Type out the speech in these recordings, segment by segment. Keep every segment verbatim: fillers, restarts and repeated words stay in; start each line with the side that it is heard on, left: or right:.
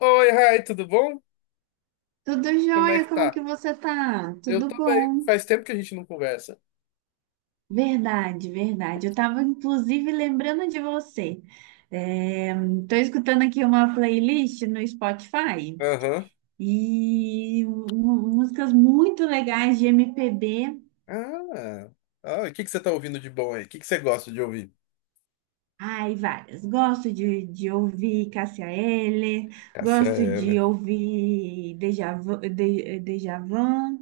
left: Oi, Rai, tudo bom?
right: Tudo
left: Como é
right: jóia,
left: que
right: como
left: tá?
right: que você tá?
left: Eu
right: Tudo
left: tô bem.
right: bom?
left: Faz tempo que a gente não conversa.
right: Verdade, verdade. Eu tava inclusive lembrando de você. É, Tô escutando aqui uma playlist no Spotify
left: Aham.
right: e mu- músicas muito legais de M P B.
left: Ah. Ah, e o que que você tá ouvindo de bom aí? O que que você gosta de ouvir?
right: Ai, várias. Gosto de, de ouvir Cássia Eller,
left: Cássia
right: gosto de
left: Eller.
right: ouvir Djavan,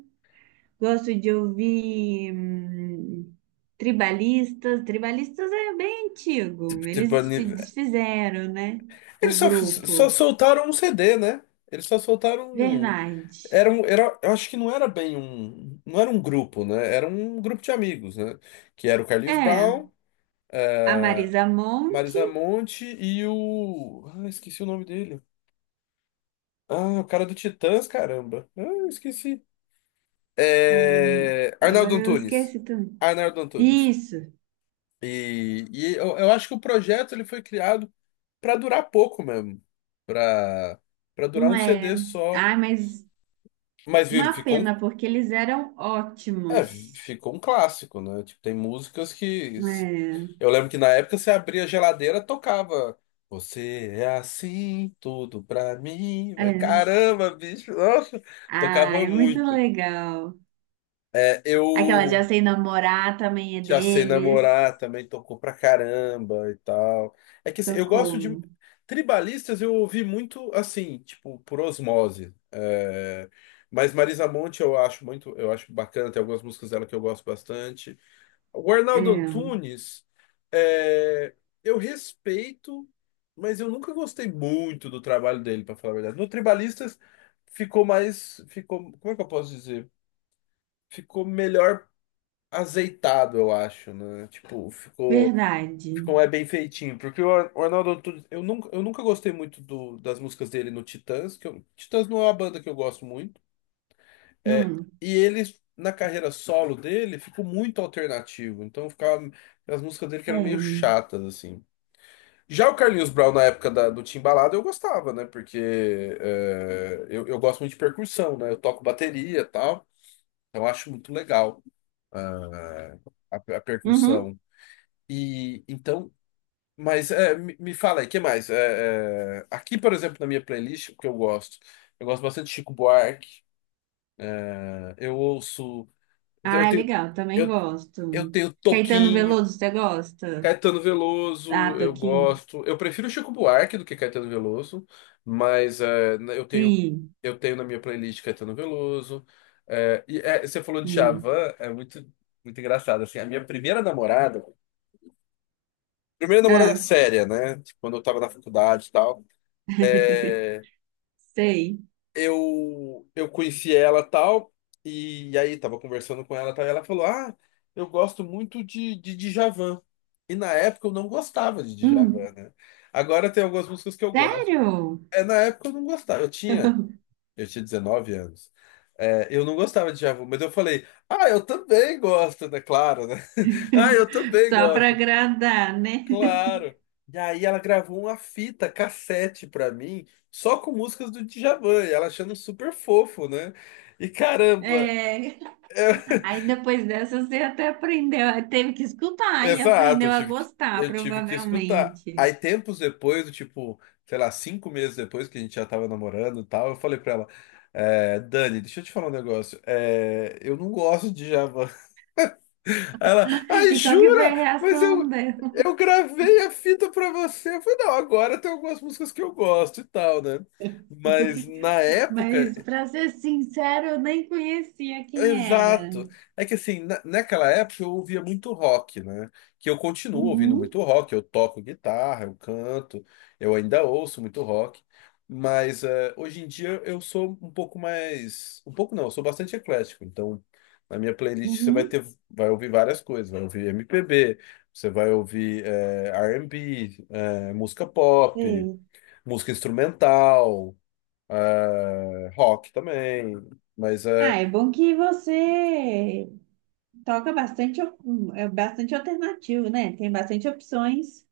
right: gosto de ouvir hum, tribalistas. Tribalistas é bem antigo.
left: Tipo, tipo,
right: Eles
left: ani-
right: se desfizeram, né? O
left: eles só, só
right: grupo.
left: soltaram um C D, né? Eles só soltaram um...
right: Verdade.
left: Era um, era, eu acho que não era bem um... Não era um grupo, né? Era um grupo de amigos, né? Que era o Carlinhos
right: É,
left: Brown,
right: a Marisa Monte.
left: Marisa Monte e o... Ah, esqueci o nome dele. Ah, o cara do Titãs, caramba. Ah, eu esqueci.
right: o-
left: É, Arnaldo
right: Agora eu
left: Antunes.
right: esqueci também.
left: Arnaldo Antunes.
right: Isso.
left: E, e eu, eu acho que o projeto ele foi criado para durar pouco mesmo. Para para durar
right: Não
left: um
right: é.
left: C D só.
right: Ah, mas
left: Mas viu,
right: uma
left: ficou um,
right: pena, porque eles eram
left: é,
right: ótimos.
left: ficou um clássico, né? Tipo, tem músicas que.
right: É,
left: Eu lembro que na época você abria a geladeira, tocava. Você é assim, tudo pra mim.
right: é.
left: Caramba, bicho, nossa,
right: Ah,
left: tocava
right: é muito legal.
left: muito.
right: Legal.
left: É,
right: Aquela Já
left: Eu,
right: Sei Namorar também é
left: Já sei
right: deles.
left: namorar também tocou pra caramba e tal. É que assim, eu gosto
right: Tocou.
left: de. Tribalistas eu ouvi muito assim, tipo, por osmose. É, Mas Marisa Monte eu acho muito, eu acho bacana, tem algumas músicas dela que eu gosto bastante. O
right: É,
left: Arnaldo Antunes, é, eu respeito, mas eu nunca gostei muito do trabalho dele, pra falar a verdade. No Tribalistas ficou mais, ficou, como é que eu posso dizer? Ficou melhor azeitado, eu acho, né? Tipo, ficou,
right: verdade.
left: ficou é bem feitinho. Porque o Ar- o Arnaldo Antunes, eu nunca, eu nunca gostei muito do, das músicas dele no Titãs, que eu- Titãs não é uma banda que eu gosto muito. É,
right: Hum,
left: e ele, na carreira solo dele, ficou muito alternativo. Então ficava as músicas dele que eram meio
right: é.
left: chatas, assim. Já o Carlinhos Brown, na época da, do Timbalada, eu gostava, né? Porque é, eu, eu gosto muito de percussão, né? Eu toco bateria e tal. Eu acho muito legal ah, a a
right: Uhum.
left: percussão. E então, mas é, me, me fala aí, o que mais? É, é, aqui, por exemplo, na minha playlist, o que eu gosto? Eu gosto bastante de Chico Buarque, né? Eu ouço, eu
right: Ah, é
left: tenho,
right: legal, também
left: eu, eu
right: gosto.
left: tenho
right: Caetano
left: Toquinho,
right: Veloso, você gosta?
left: Caetano
right: Ah,
left: Veloso,
right: tô
left: eu
right: aqui.
left: gosto. Eu prefiro Chico Buarque do que Caetano Veloso, mas é, na- eu tenho,
right: Sim.
left: eu tenho na minha playlist Caetano Veloso. É, e é, você falou de
right: Hum.
left: Djavan, é muito, muito engraçado assim. A minha primeira namorada. Primeira namorada
right: Ah,
left: séria, né? Tipo, quando eu tava na faculdade e tal. É,
right: sei.
left: eu eu conheci ela tal e aí tava conversando com ela tal e ela falou: "Ah, eu gosto muito de de Djavan". E na época eu não gostava de
right: Hum,
left: Djavan, né? Agora tem algumas músicas que eu gosto.
right: sério?
left: É, na época eu não gostava. Eu tinha eu tinha dezenove anos. É, eu não gostava de Djavan, mas eu falei: "Ah, eu também gosto", né? Claro, né? "Ah, eu também
right: Só pra
left: gosto".
right: agradar, né?
left: Claro. E aí ela gravou uma fita cassete pra mim, só com músicas do Djavan, e ela achando super fofo, né? E caramba,
right: É.
left: é-
right: Aí depois dessa você até aprendeu, teve que escutar e
left: exato, eu
right: aprendeu a
left: tive que,
right: gostar,
left: eu tive que escutar.
right: provavelmente.
left: Aí tempos depois, do tipo, sei lá, cinco meses depois que a gente já tava namorando e tal, eu falei pra ela, é, Dani, deixa eu te falar um negócio, é, eu não gosto de Djavan. Aí ela, ai,
right: E qual que foi a
left: jura? Mas
right: reação
left: eu,
right: dela?
left: eu gravei a fita pra você. Eu falei, não, agora tem algumas músicas que eu gosto e tal, né? Mas na época.
right: Mas, para ser sincero, eu nem conhecia quem era.
left: Exato. É que assim, na- naquela época eu ouvia muito rock, né? Que eu continuo ouvindo
right: Uhum,
left: muito rock, eu toco guitarra, eu canto, eu ainda ouço muito rock. Mas eh, hoje em dia eu sou um pouco mais. Um pouco não, eu sou bastante eclético. Então, na minha playlist você vai
right: uhum,
left: ter, vai ouvir várias coisas, vai ouvir M P B, você vai ouvir eh, R and B, eh, música pop,
right: sei.
left: música instrumental, eh, rock também. Mas
right: Ah,
left: é.
right: é bom que você toca bastante, al- é bastante alternativo, né? Tem bastante opções.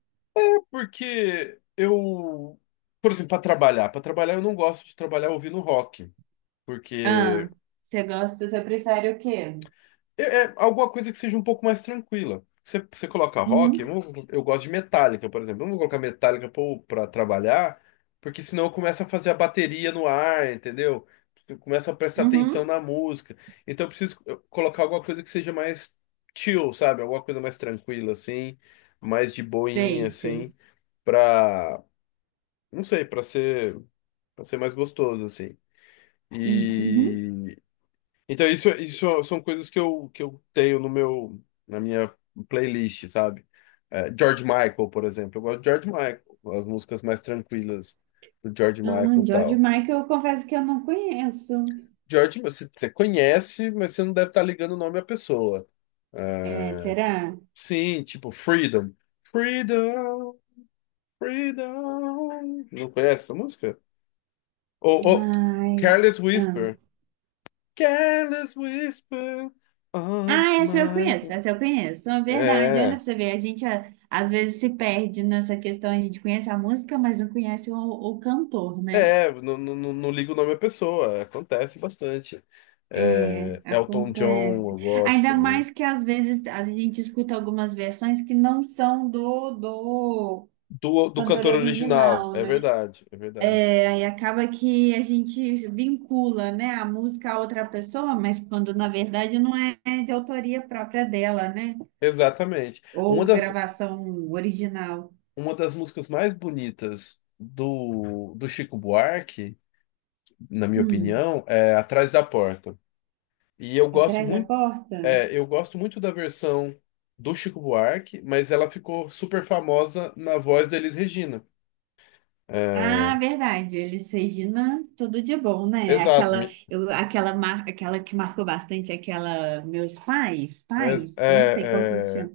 left: Porque eu, por exemplo, para trabalhar, para trabalhar eu não gosto de trabalhar ouvindo rock,
right: Ah,
left: porque
right: você gosta, você prefere o quê?
left: é, é alguma coisa que seja um pouco mais tranquila. Você, você coloca rock, eu,
right: Uhum,
left: não- eu gosto de Metallica, por exemplo. Eu não vou colocar Metallica para trabalhar, porque senão eu começo a fazer a bateria no ar, entendeu? Eu começo a prestar atenção
right: uhum,
left: na música. Então eu preciso eh, colocar alguma coisa que seja mais chill, sabe? Alguma coisa mais tranquila, assim, mais de boinha,
right: sei, sei.
left: assim, pra, não sei, pra ser. Pra ser mais gostoso, assim.
right: Uhum.
left: E então isso, isso são coisas que eu, que eu tenho no meu, na minha playlist, sabe? É, George Michael, por exemplo. Eu gosto de George Michael, as músicas mais tranquilas do George
right: Ah,
left: Michael e
right: George
left: tal.
right: Michael, eu confesso que eu não conheço.
left: George, você, você conhece, mas você não deve estar ligando o nome à pessoa.
right: É,
left: É,
right: será?
left: Sim, tipo Freedom. Freedom, Freedom. Não conhece essa música? Ou, ou
right: Ai,
left: Careless
right: ah.
left: Whisper. Careless whisper of
right: Ah, essa eu
left: my...
right: conheço, essa eu conheço. É verdade. Olha pra
left: É,
right: você ver, a gente a- às vezes se perde nessa questão. A gente conhece a música, mas não conhece o, o cantor, né?
left: é, não, não, não não ligo o nome da pessoa, acontece bastante.
right: É,
left: É, Elton John,
right: acontece.
left: eu gosto
right: Ainda
left: também.
right: mais que às vezes a gente escuta algumas versões que não são do, do
left: Do, do
right: cantor
left: cantor original,
right: original,
left: é
right: né?
left: verdade, é verdade.
right: É, aí acaba que a gente vincula, né, a música a outra pessoa, mas quando na verdade não é de autoria própria dela, né?
left: Exatamente.
right: Ou
left: Uma das,
right: gravação original.
left: uma das músicas mais bonitas do, do Chico Buarque, na minha
right: Hum,
left: opinião, é Atrás da Porta. E eu gosto
right: atrás da
left: muito.
right: porta?
left: É, eu gosto muito da versão do Chico Buarque, mas ela ficou super famosa na voz da Elis Regina.
right: Ah,
left: É,
right: verdade. Eles Regina, tudo de bom, né?
left: exato.
right: Aquela,
left: mi-
right: eu, aquela, mar, aquela que marcou bastante, aquela meus pais,
left: É,
right: pais, não sei qual que me
left: é, é,
right: chama,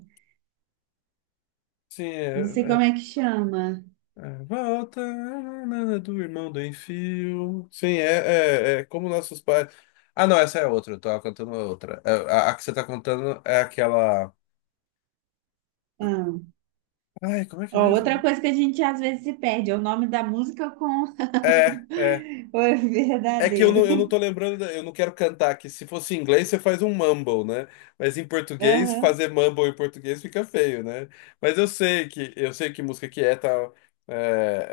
left: sim, é,
right: não sei como
left: é,
right: é que chama.
left: é, volta nanana, do irmão do Enfio. Sim, é, é, é como nossos pais. Ah, não, essa é outra. Eu tava cantando outra. É, A, a que você tá contando é aquela.
right: Ah,
left: Ai, como é que é
right: ó, outra
left: mesmo?
right: coisa que a gente às vezes se perde é o nome da música com
left: É, é.
right: o
left: É que eu não, eu não
right: verdadeiro.
left: tô lembrando, da- eu não quero cantar, que se fosse em inglês você faz um mumble, né? Mas em português,
right: Aham,
left: fazer mumble em português fica feio, né? Mas eu sei que eu sei que música que é, tal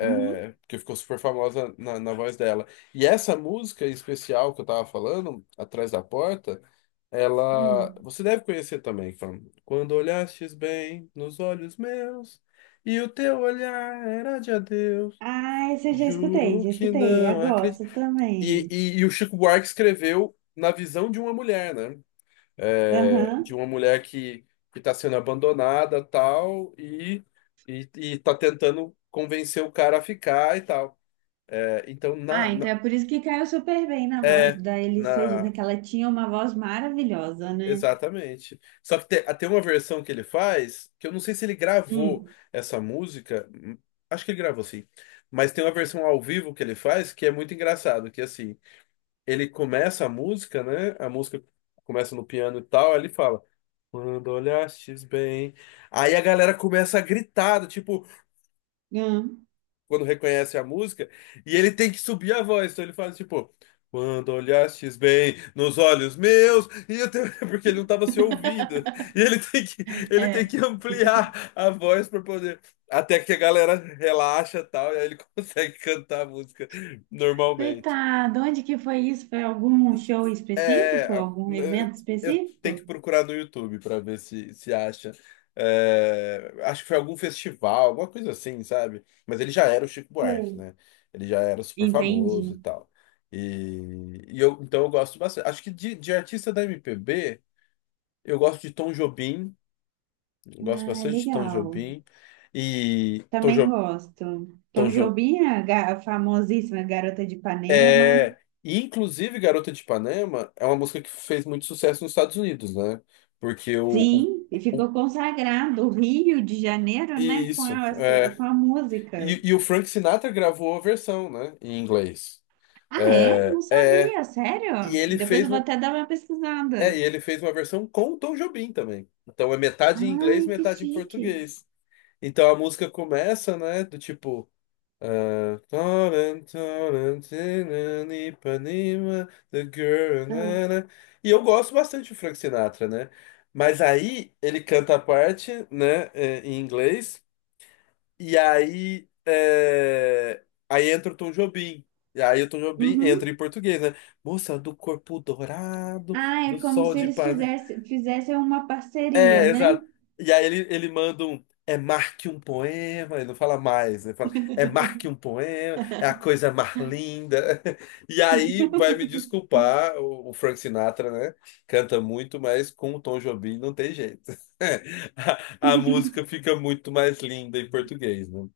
right: uhum,
left: é, porque ficou super famosa na, na voz dela. E essa música em especial que eu tava falando, Atrás da Porta, ela.
right: hum.
left: Você deve conhecer também, fam. Quando olhastes bem nos olhos meus, e o teu olhar era de adeus.
right: Ah, esse eu já escutei,
left: Juro
right: já
left: que
right: escutei. Eu
left: não.
right: gosto
left: e,
right: também.
left: e, e o Chico Buarque escreveu na visão de uma mulher, né? É, de
right: Aham.
left: uma mulher que que está sendo abandonada, tal, e, e, e tá tentando convencer o cara a ficar e tal. É, então, na,
right: Ah, então
left: na-
right: é por isso que caiu super bem na voz
left: é,
right: da Elis
left: na,
right: Regina, que ela tinha uma voz maravilhosa, né?
left: exatamente. Só que tem, tem uma versão que ele faz, que eu não sei se ele gravou
right: Hum,
left: essa música, hum, acho que ele gravou sim, mas tem uma versão ao vivo que ele faz que é muito engraçado, que é assim. Ele começa a música, né? A música começa no piano e tal, aí ele fala. Quando olhastes bem. Aí a galera começa a gritar, do tipo,
right: hum,
left: quando reconhece a música, e ele tem que subir a voz. Então ele faz tipo, quando olhastes bem nos olhos meus, e eu tenho... porque ele não estava se ouvindo. E ele tem que, ele tem
right: é.
left: que ampliar a voz para poder. Até que a galera relaxa e tal, e aí ele consegue cantar a música normalmente.
right: Coitado, onde que foi isso? Foi algum show
left: É,
right: específico?
left: é, a-
right: Algum evento
left: eu tenho que
right: específico?
left: procurar no YouTube para ver se se acha. É, acho que foi algum festival, alguma coisa assim, sabe? Mas ele já era o Chico Buarque,
right: Sei.
left: né? Ele já era super famoso e
right: Entendi.
left: tal. E, e eu, então eu gosto bastante. Acho que de, de artista da M P B, eu gosto de Tom Jobim, eu gosto
right: Ah,
left: bastante de Tom
right: legal.
left: Jobim. E Tom,
right: Também
left: jo,
right: gosto. Tom
left: Tom Jobim.
right: Jobim, a ga- famosíssima Garota de Ipanema.
left: É, e inclusive Garota de Ipanema é uma música que fez muito sucesso nos Estados Unidos, né? Porque o, o,
right: Sim, e
left: o-
right: ficou consagrado o Rio de Janeiro, né? Com
left: isso,
right: a, su-
left: é.
right: com a música.
left: E, e o Frank Sinatra gravou a versão, né, em inglês.
right: Ah, é?
left: É,
right: Não
left: é,
right: sabia,
left: e
right: sério?
left: ele
right: Depois eu
left: fez
right: vou
left: um,
right: até dar uma
left: é, e
right: pesquisada.
left: ele fez uma versão com o Tom Jobim também. Então é metade em inglês,
right: Ai, que
left: metade em
right: chique.
left: português. Então a música começa, né, do tipo Uh, Florentina, Ipanema, The Girl.
right: Ah,
left: Na, na. E eu gosto bastante do Frank Sinatra, né? Mas aí ele canta a parte, né, é, em inglês, e aí, é, aí entra o Tom Jobim. E aí o Tom Jobim entra
right: uhum.
left: em português, né? Moça do corpo dourado,
right: Ah, é
left: do
right: como
left: sol
right: se
left: de
right: eles
left: Ipanema.
right: fizessem, fizessem uma parceria,
left: É,
right: né?
left: exato. E aí ele, ele manda um. É marque um poema, ele não fala mais, ele fala, é marque um poema, é a coisa mais linda. E aí vai me desculpar, o, o Frank Sinatra, né? Canta muito, mas com o Tom Jobim não tem jeito. A, a música fica muito mais linda em português, né?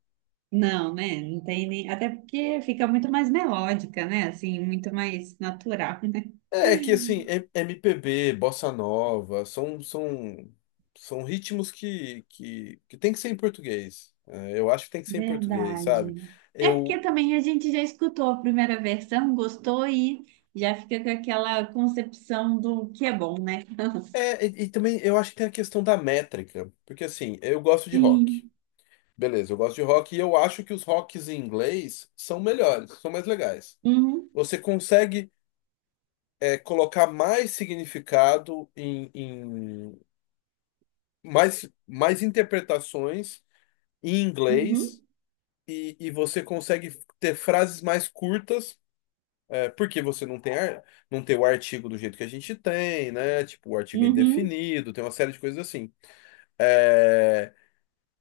right: Não, né? Não tem nem. Até porque fica muito mais melódica, né? Assim, muito mais natural, né?
left: É que assim, M- MPB, bossa nova, são, são, são ritmos que, que, que tem que ser em português. É, eu acho que tem que ser em português,
right: Verdade.
left: sabe?
right: É porque
left: Eu,
right: também a gente já escutou a primeira versão, gostou e já fica com aquela concepção do que é bom, né?
left: é, e, e também eu acho que tem a questão da métrica, porque assim, eu gosto de rock.
right: Sim.
left: Beleza, eu gosto de rock e eu acho que os rocks em inglês são melhores, são mais legais.
right: Uhum,
left: Você consegue, é, colocar mais significado em, em mais, mais interpretações em
right: uhum,
left: inglês e, e você consegue ter frases mais curtas, é, porque você não tem, ar- não tem o artigo do jeito que a gente tem, né? Tipo, o artigo é
right: uhum.
left: indefinido, tem uma série de coisas assim. É,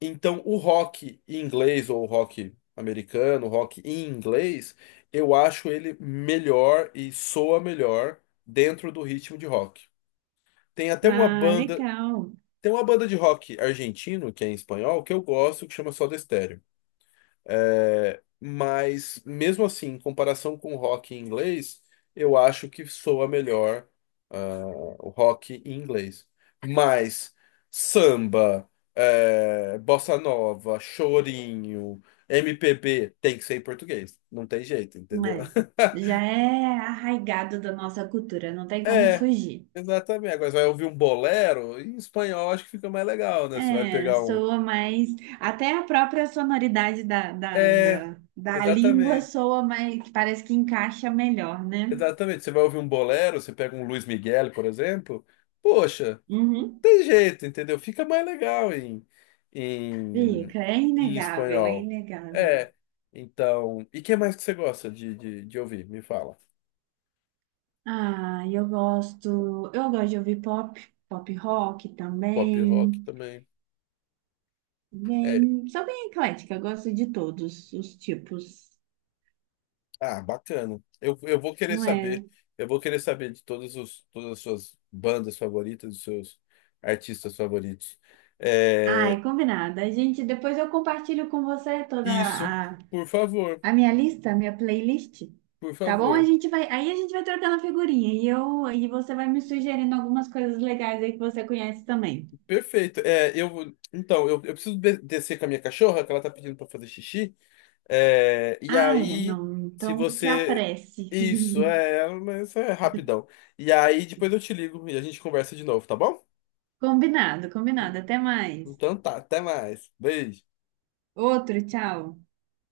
left: então, o rock em inglês ou o rock americano, o rock em inglês, eu acho ele melhor e soa melhor dentro do ritmo de rock. Tem até uma
right: Ah,
left: banda,
right: legal.
left: tem uma banda de rock argentino, que é em espanhol, que eu gosto, que chama Soda Stereo. É, mas, mesmo assim, em comparação com o rock em inglês, eu acho que soa melhor, ah, o rock em inglês. Mas samba, é, bossa nova, chorinho, M P B, tem que ser em português. Não tem jeito, entendeu?
right: É. Já é arraigado da nossa cultura, não tem como
left: É,
right: fugir.
left: exatamente. Agora você vai ouvir um bolero, em espanhol acho que fica mais legal, né? Você vai
right: É,
left: pegar um.
right: soa mais. Até a própria sonoridade da, da,
left: É,
right: da, da língua
left: exatamente.
right: soa mais, que parece que encaixa melhor, né?
left: Exatamente, você vai ouvir um bolero, você pega um Luiz Miguel, por exemplo, poxa,
right: Uhum.
left: tem jeito, entendeu? Fica mais legal em, em,
right: Fica, é
left: em
right: inegável, é
left: espanhol.
right: inegável.
left: É, então. E que mais que você gosta de, de, de ouvir? Me fala.
right: Ah, eu gosto, eu gosto de ouvir pop, pop rock
left: Pop rock
right: também.
left: também. É,
right: Bem, sou bem eclética, gosto de todos os tipos.
left: ah, bacana. Eu, eu vou querer saber.
right: É.
left: Eu vou querer saber de todas os, todas as suas bandas favoritas, dos seus artistas favoritos. É,
right: Ai, combinado. A gente, depois eu compartilho com você toda
left: isso,
right: a,
left: por favor,
right: a minha lista, a minha playlist.
left: por
right: Tá bom? A
left: favor.
right: gente vai, aí a gente vai trocando figurinha e eu e você vai me sugerindo algumas coisas legais aí que você conhece também.
left: Perfeito. É, eu, então, eu, eu preciso de- descer com a minha cachorra, que ela tá pedindo pra fazer xixi. É, e
right: Ah, é,
left: aí,
right: não.
left: se
right: Então se
left: você.
right: apresse.
left: Isso, é, mas é rapidão. E aí, depois eu te ligo e a gente conversa de novo, tá bom?
right: Combinado, combinado. Até mais.
left: Então tá, até mais. Beijo.
right: Outro, tchau.